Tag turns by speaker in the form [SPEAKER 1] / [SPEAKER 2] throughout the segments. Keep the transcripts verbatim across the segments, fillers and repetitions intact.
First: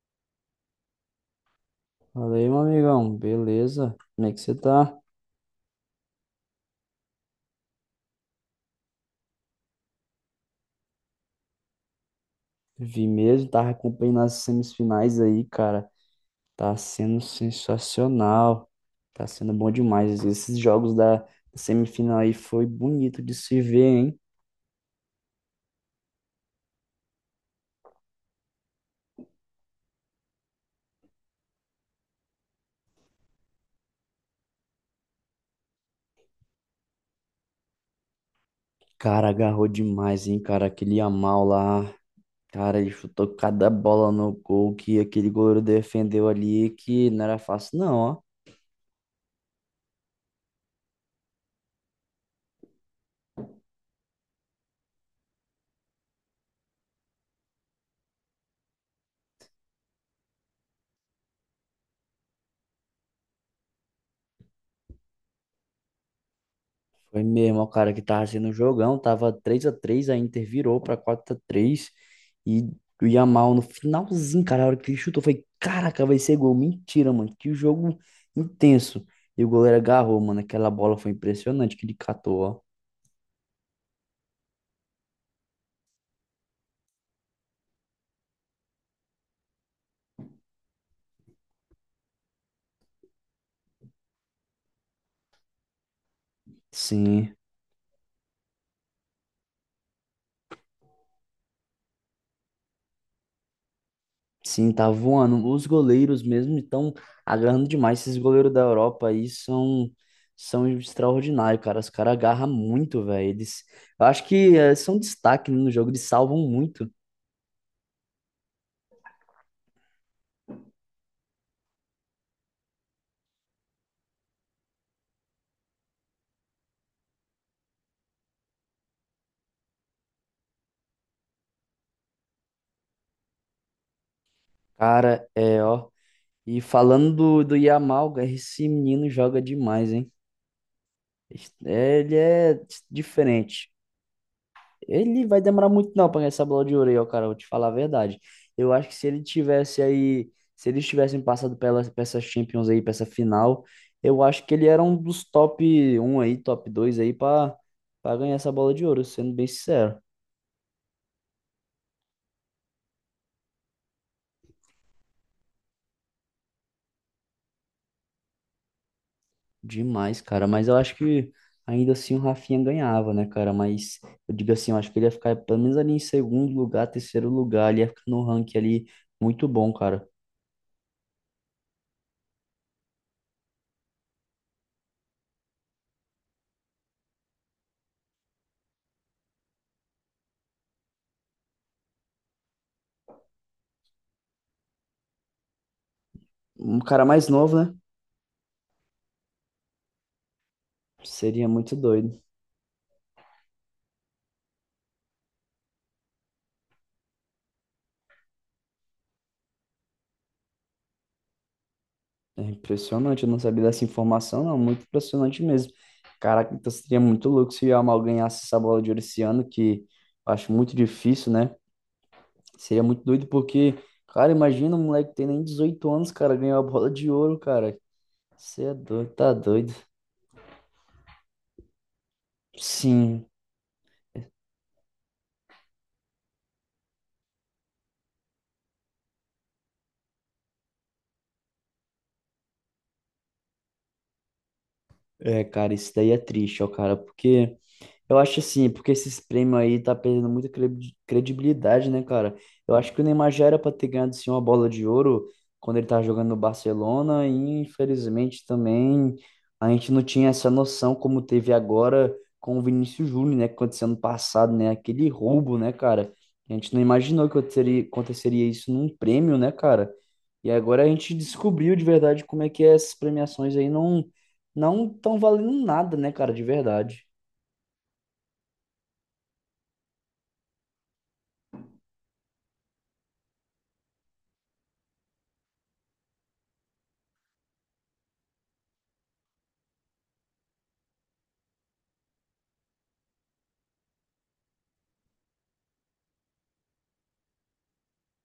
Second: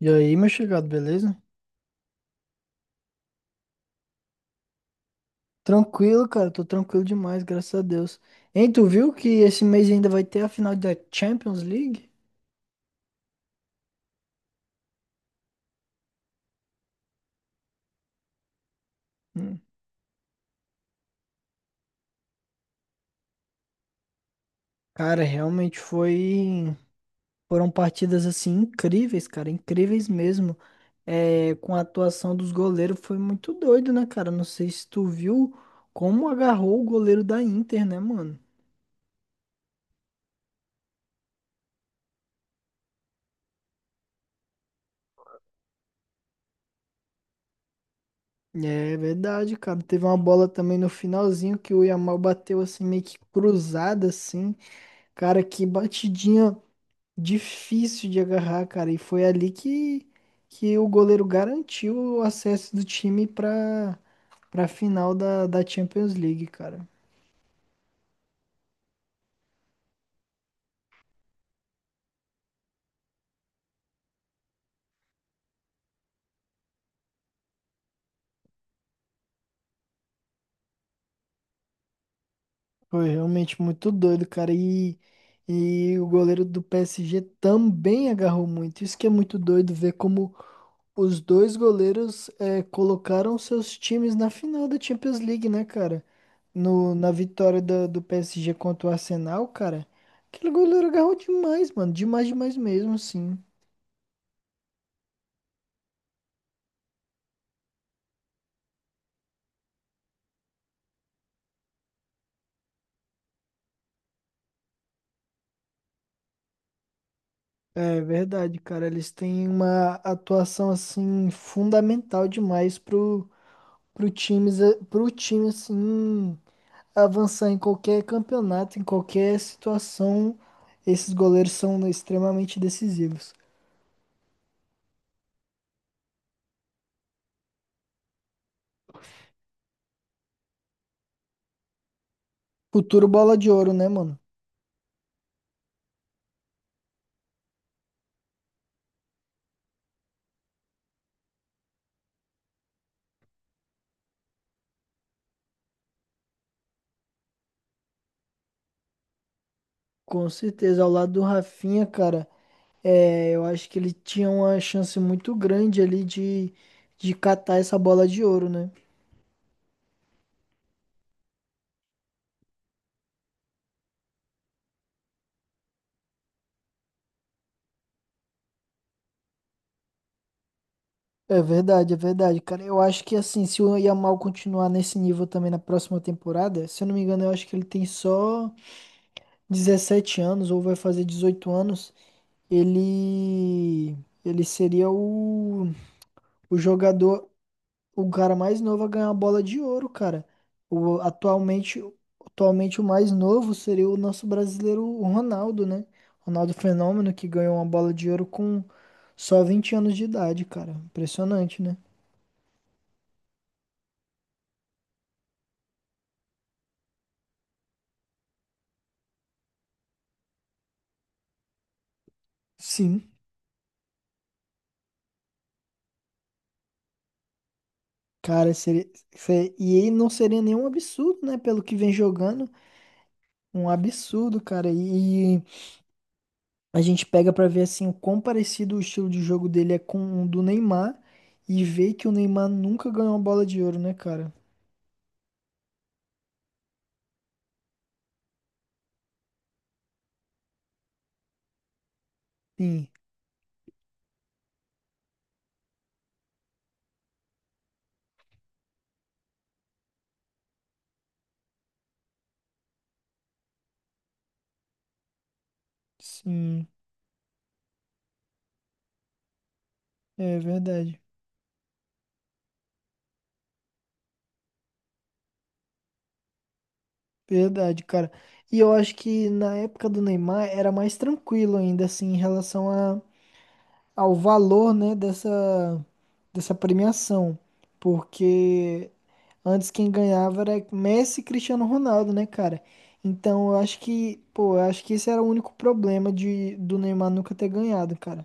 [SPEAKER 1] E aí, meu chegado, beleza?
[SPEAKER 2] Fala aí, meu amigão. Beleza? Como é que você tá?
[SPEAKER 1] Tranquilo, cara, tô tranquilo demais, graças a Deus. Hein, tu viu que esse mês ainda vai ter a final da Champions League?
[SPEAKER 2] Vi mesmo, tava acompanhando as semifinais aí, cara. Tá sendo sensacional. Tá sendo
[SPEAKER 1] Hum.
[SPEAKER 2] bom demais. Esses jogos da semifinal aí foi bonito de se ver, hein?
[SPEAKER 1] Cara, realmente foi. Foram partidas assim incríveis, cara, incríveis mesmo. É, com a atuação dos goleiros foi muito doido, né, cara? Não sei se tu viu como agarrou o goleiro da Inter, né, mano?
[SPEAKER 2] Cara, agarrou demais, hein, cara? Aquele Yamal lá. Cara, ele chutou cada bola no gol que aquele goleiro defendeu ali, que não era fácil, não, ó.
[SPEAKER 1] É verdade, cara. Teve uma bola também no finalzinho que o Yamal bateu assim meio que cruzada assim. Cara, que batidinha difícil de agarrar, cara. E foi ali que, que o goleiro garantiu o acesso do time pra, pra final da, da Champions League, cara.
[SPEAKER 2] Foi mesmo, o cara que tava sendo um jogão, tava três a três, a Inter virou pra quatro a três e o Yamal no finalzinho, cara, a hora que ele chutou, foi, caraca, vai ser gol, mentira, mano, que jogo intenso. E o goleiro agarrou, mano, aquela bola foi impressionante que ele catou, ó.
[SPEAKER 1] Foi realmente muito doido, cara. E, e o goleiro do P S G também agarrou muito. Isso que é muito doido ver como os dois goleiros eh, colocaram seus times na final da Champions League, né, cara? No, Na
[SPEAKER 2] Sim,
[SPEAKER 1] vitória da- do P S G contra o Arsenal, cara. Aquele goleiro agarrou demais, mano. Demais, demais mesmo, sim.
[SPEAKER 2] sim, tá voando. Os goleiros mesmo estão agarrando demais, esses goleiros da Europa aí são são extraordinários, cara, os caras agarram muito, velho, eles, eu acho que eh, são destaque, né, no jogo, eles salvam muito.
[SPEAKER 1] É verdade, cara. Eles têm uma atuação assim fundamental demais pro, pro times, eh, pro time assim avançar em qualquer campeonato, em qualquer situação, esses goleiros são extremamente decisivos.
[SPEAKER 2] Cara, é, ó. E falando do, do Yamal, cara, esse menino joga demais, hein? É, ele é
[SPEAKER 1] Futuro bola de
[SPEAKER 2] diferente.
[SPEAKER 1] ouro, né, mano?
[SPEAKER 2] Ele vai demorar muito não pra ganhar essa bola de ouro aí, ó, cara. Vou te falar a verdade. Eu acho que se ele tivesse aí, se eles tivessem passado pela, pra essa Champions aí, pra essa final, eu acho que ele era um dos top um aí, top dois aí pra, pra ganhar essa bola de ouro, sendo bem sincero.
[SPEAKER 1] Com certeza, ao lado do Rafinha, cara, é, eu acho que ele tinha uma chance muito grande ali de, de catar essa bola de ouro, né?
[SPEAKER 2] Demais, cara. Mas eu acho que ainda assim o Rafinha ganhava, né, cara? Mas eu digo assim, eu acho que ele ia ficar pelo menos ali em segundo lugar, terceiro lugar. Ele ia ficar no ranking ali muito bom, cara.
[SPEAKER 1] É verdade, é verdade, cara. Eu acho que assim, se o Yamal continuar nesse nível também na próxima temporada, se eu não me engano, eu acho que ele tem só dezessete anos ou vai fazer dezoito anos. Ele ele seria o, o
[SPEAKER 2] Um cara
[SPEAKER 1] jogador,
[SPEAKER 2] mais novo, né?
[SPEAKER 1] o cara mais novo a ganhar a bola de ouro, cara. O,
[SPEAKER 2] Seria muito
[SPEAKER 1] atualmente,
[SPEAKER 2] doido.
[SPEAKER 1] atualmente o mais novo seria o nosso brasileiro o Ronaldo, né? Ronaldo Fenômeno que ganhou uma bola de ouro com só vinte anos de idade, cara. Impressionante, né?
[SPEAKER 2] É impressionante. Eu não sabia dessa informação, não. Muito impressionante mesmo. Caraca, então seria muito louco se o Yamal ganhasse essa bola de ouro esse ano, que eu acho muito difícil, né? Seria muito
[SPEAKER 1] Sim.
[SPEAKER 2] doido porque, cara, imagina um moleque que tem nem dezoito anos, cara, ganhou a bola de ouro, cara.
[SPEAKER 1] Cara,
[SPEAKER 2] Você é
[SPEAKER 1] seria,
[SPEAKER 2] doido, tá
[SPEAKER 1] se-
[SPEAKER 2] doido.
[SPEAKER 1] e ele não seria nenhum absurdo, né? Pelo que vem jogando,
[SPEAKER 2] Sim,
[SPEAKER 1] um absurdo, cara. E, a gente pega pra ver assim o quão parecido o estilo de jogo dele é com o do Neymar e vê que o Neymar nunca ganhou uma bola de ouro, né, cara?
[SPEAKER 2] é, cara, isso daí é triste, ó, cara, porque. Eu acho assim, é porque esses prêmios aí tá perdendo muita credi- credibilidade, né, cara? Eu
[SPEAKER 1] Sim,
[SPEAKER 2] acho que o Neymar já era pra ter ganhado sim uma bola de ouro quando ele tava jogando no Barcelona e infelizmente também a gente não tinha essa noção como teve agora com o Vinícius Júnior, né, que aconteceu ano passado, né, aquele roubo, né, cara? A
[SPEAKER 1] sim,
[SPEAKER 2] gente não imaginou que aconteceria aconteceria isso num prêmio, né, cara?
[SPEAKER 1] é
[SPEAKER 2] E agora a
[SPEAKER 1] verdade.
[SPEAKER 2] gente descobriu de verdade como é que essas premiações aí não não estão valendo nada, né, cara, de verdade.
[SPEAKER 1] Verdade, cara. E eu acho que na época do Neymar era mais tranquilo ainda assim em relação a, ao valor, né, dessa dessa premiação, porque antes quem ganhava era Messi e Cristiano Ronaldo, né, cara? Então eu acho que, pô, eu acho que esse era o único problema de, do Neymar nunca ter ganhado, cara.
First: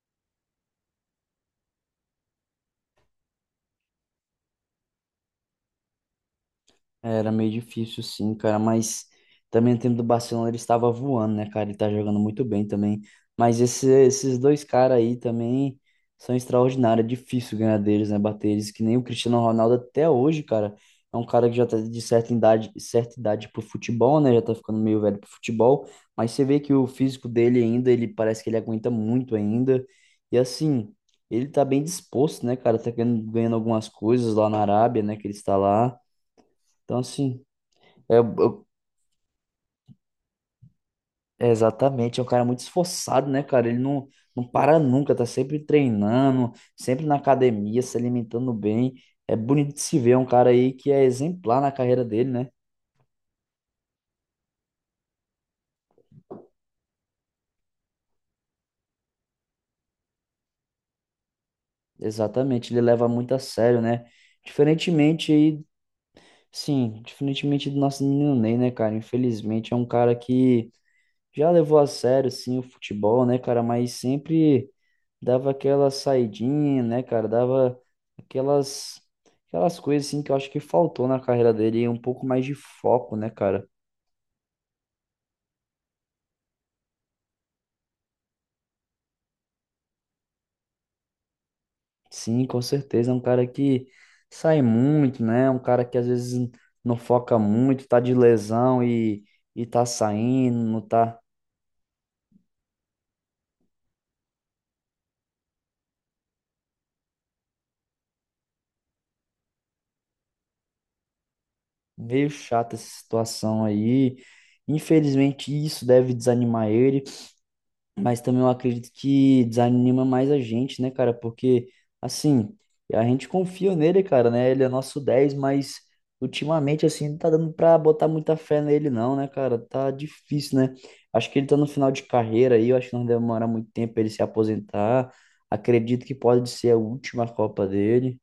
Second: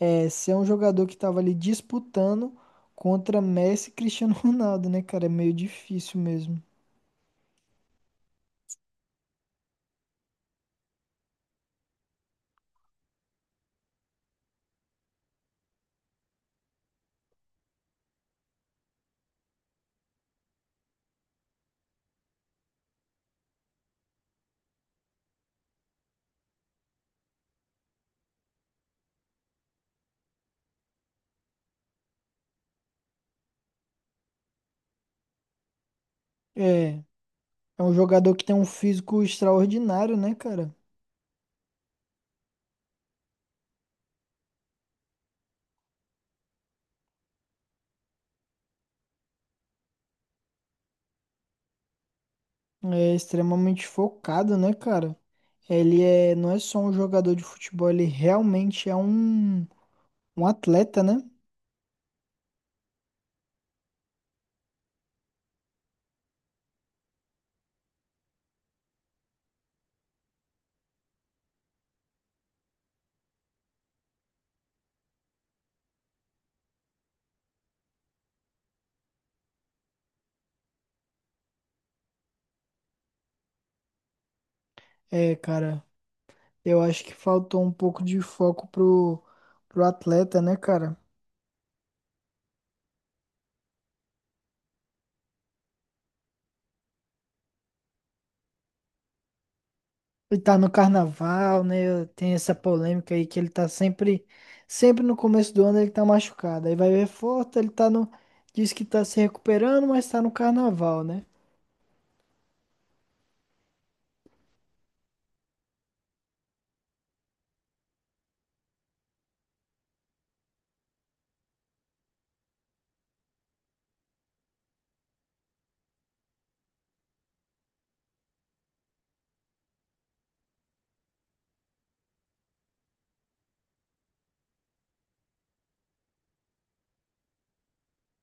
[SPEAKER 1] É, ser um jogador que tava ali disputando contra Messi e Cristiano Ronaldo, né, cara? É meio difícil mesmo.
[SPEAKER 2] Era meio difícil, sim, cara, mas também o time do Barcelona ele estava voando, né, cara? Ele tá jogando muito bem também. Mas esse- esses dois caras aí também são extraordinários. É difícil ganhar deles, né? Bater eles, que nem o Cristiano Ronaldo até hoje, cara. É um cara que já tá de certa idade, certa idade pro futebol, né? Já tá ficando meio velho pro futebol. Mas você vê que o físico dele ainda, ele parece que ele aguenta muito ainda. E assim, ele tá bem disposto, né, cara? Tá ganhando, ganhando algumas coisas lá na Arábia, né? Que ele está lá. Então,
[SPEAKER 1] É,
[SPEAKER 2] assim.
[SPEAKER 1] é um
[SPEAKER 2] É,
[SPEAKER 1] jogador que tem um
[SPEAKER 2] eu-
[SPEAKER 1] físico extraordinário, né, cara?
[SPEAKER 2] é exatamente, é um cara muito esforçado, né, cara? Ele não, não para nunca, tá sempre treinando, sempre na academia, se alimentando bem. É bonito de se ver, é um cara aí que é exemplar na carreira dele, né?
[SPEAKER 1] É extremamente focado, né, cara? Ele é, não é só um jogador de futebol, ele realmente é um, um atleta, né?
[SPEAKER 2] Exatamente, ele leva muito a sério, né? Diferentemente aí, sim, diferentemente do nosso menino Ney, né, cara? Infelizmente é um cara que já levou a sério, sim, o futebol, né, cara? Mas sempre. Dava aquela saidinha, né, cara? Dava aquelas aquelas coisas assim que eu acho que faltou na carreira dele, e um pouco mais de foco, né, cara?
[SPEAKER 1] É, cara. Eu acho que faltou um pouco de foco pro, pro atleta, né, cara?
[SPEAKER 2] Sim, com certeza, é um cara que sai muito, né? É um cara que às vezes não foca muito, tá de lesão e e tá
[SPEAKER 1] Ele tá
[SPEAKER 2] saindo,
[SPEAKER 1] no
[SPEAKER 2] não tá
[SPEAKER 1] carnaval, né? Tem essa polêmica aí que ele tá sempre, sempre no começo do ano ele tá machucado. Aí vai ver forte, ele tá no, diz que tá se recuperando, mas tá no carnaval, né?
[SPEAKER 2] meio chata essa situação aí. Infelizmente, isso deve desanimar ele. Mas também eu acredito que desanima mais a gente, né, cara? Porque, assim, a gente confia nele, cara, né? Ele é nosso dez, mas ultimamente, assim, não tá dando pra botar muita fé nele, não, né, cara? Tá difícil, né? Acho que ele tá no final de carreira aí, eu acho que não vai demorar muito tempo pra ele se aposentar. Acredito que pode ser a última Copa dele.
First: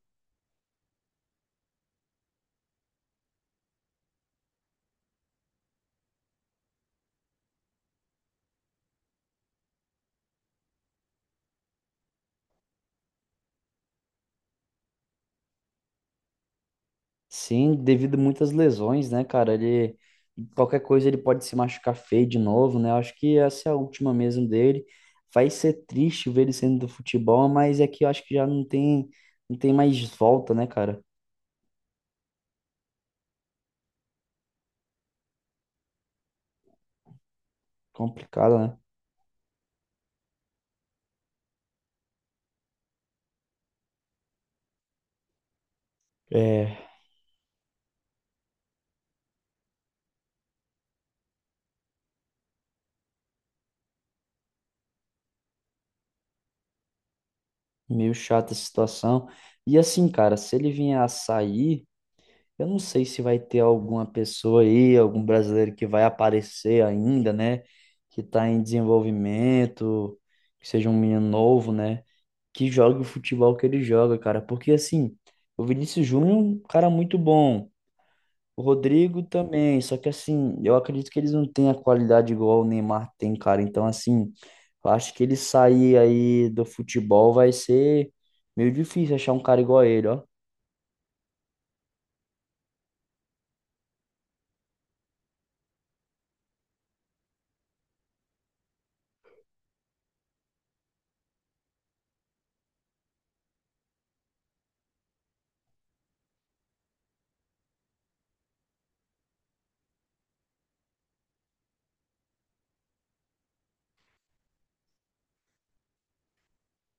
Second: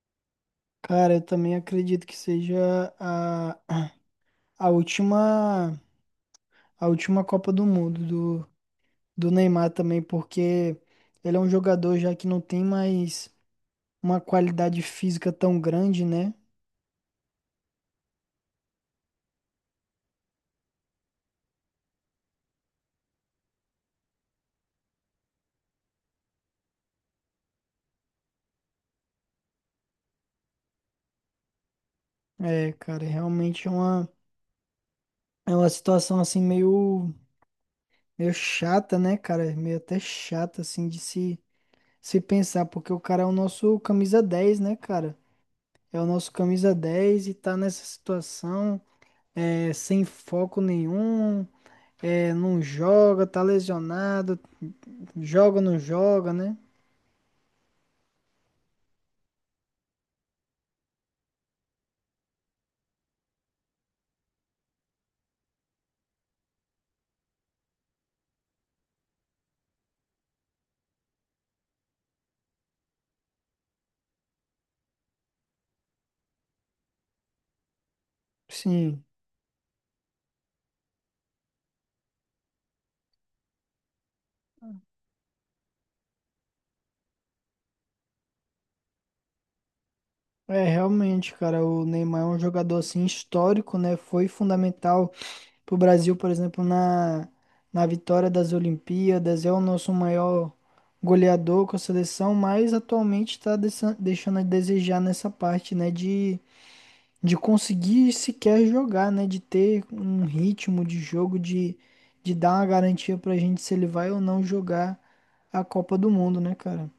[SPEAKER 1] Cara, eu também acredito que seja a, a última, a última Copa do Mundo do, do Neymar também, porque ele é um jogador já que não tem mais uma qualidade física tão grande, né?
[SPEAKER 2] Sim, devido a muitas lesões, né, cara? Ele qualquer coisa ele pode se machucar feio de novo, né? Eu acho que essa é a última mesmo dele. Vai ser triste ver ele saindo do futebol, mas é que eu acho que já não tem não tem mais volta, né, cara?
[SPEAKER 1] É, cara, realmente é uma, é uma situação assim meio, meio
[SPEAKER 2] Complicado, né?
[SPEAKER 1] chata, né, cara? Meio até chata, assim, de se, se pensar, porque o cara é o nosso camisa dez, né, cara? É o nosso camisa
[SPEAKER 2] É
[SPEAKER 1] dez e tá nessa situação, é, sem foco nenhum, é, não joga, tá lesionado, joga, não joga, né?
[SPEAKER 2] meio chata essa situação. E assim, cara, se ele vier a sair, eu não sei se vai ter alguma pessoa aí, algum brasileiro que vai aparecer ainda, né? Que tá em desenvolvimento, que seja um menino novo, né? Que jogue o futebol que ele joga, cara. Porque assim, o Vinícius Júnior é um cara muito bom. O
[SPEAKER 1] Sim,
[SPEAKER 2] Rodrigo também, só que assim, eu acredito que eles não têm a qualidade igual o Neymar tem, cara. Então, assim, eu acho que ele sair aí do futebol vai ser meio difícil achar um cara igual a ele, ó.
[SPEAKER 1] é realmente, cara, o Neymar é um jogador assim histórico, né? Foi fundamental pro Brasil, por exemplo, na, na vitória das Olimpíadas, é o nosso maior goleador com a seleção, mas atualmente está deixando a desejar nessa parte, né, de, de conseguir sequer jogar, né, de ter um ritmo de jogo, de, de dar uma garantia para a gente se ele vai ou não jogar a Copa do Mundo, né, cara?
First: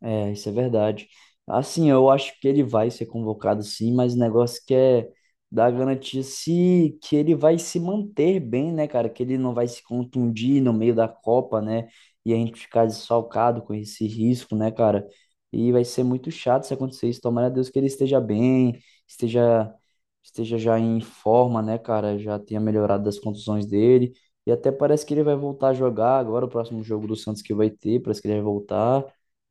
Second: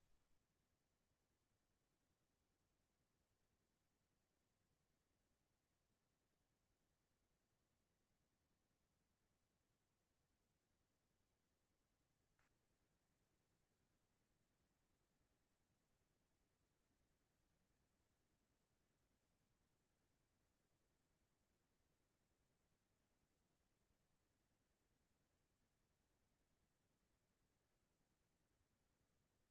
[SPEAKER 2] É, isso é verdade. Assim, eu acho que ele vai ser convocado sim, mas o negócio que é dar garantia se que ele vai se manter bem, né, cara? Que ele não vai se contundir no meio da Copa, né? E a gente ficar desfalcado com esse risco, né, cara? E vai ser muito chato se acontecer isso. Tomara a Deus que ele esteja bem, esteja esteja já em forma, né, cara? Já tenha melhorado das contusões dele. E até parece que ele vai voltar a jogar agora, o próximo jogo do Santos que vai ter, parece que ele vai voltar.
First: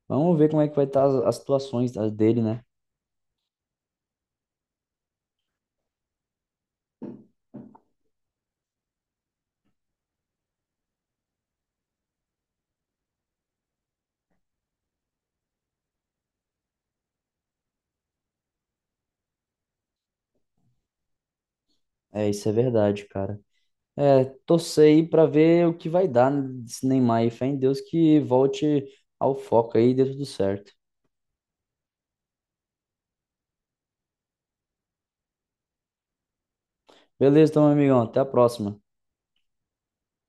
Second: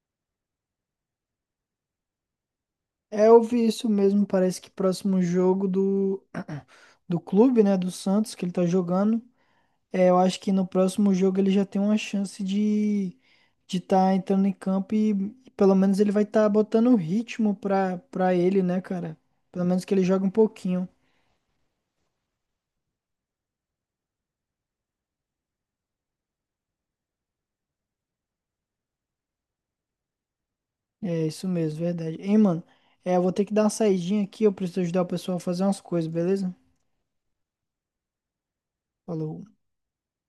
[SPEAKER 2] Vamos ver como é que vai estar as, as situações da- dele, né?
[SPEAKER 1] É, eu vi isso mesmo, parece que próximo jogo do, do clube, né, do Santos, que ele tá jogando, é, eu acho que no próximo jogo ele já tem uma chance de de estar entrando em campo e pelo menos ele vai estar botando ritmo pra, pra ele, né, cara? Pelo menos que ele joga um pouquinho.
[SPEAKER 2] É, isso é verdade, cara. É, torcer aí pra ver o que vai dar desse Neymar aí. Fé em Deus que volte ao foco aí e dê tudo certo.
[SPEAKER 1] É isso mesmo, verdade. Hein, mano? É, eu vou ter que dar uma saidinha aqui, eu preciso ajudar o pessoal a fazer umas coisas, beleza?
[SPEAKER 2] Beleza, então, meu amigão. Até a próxima.
[SPEAKER 1] Falou.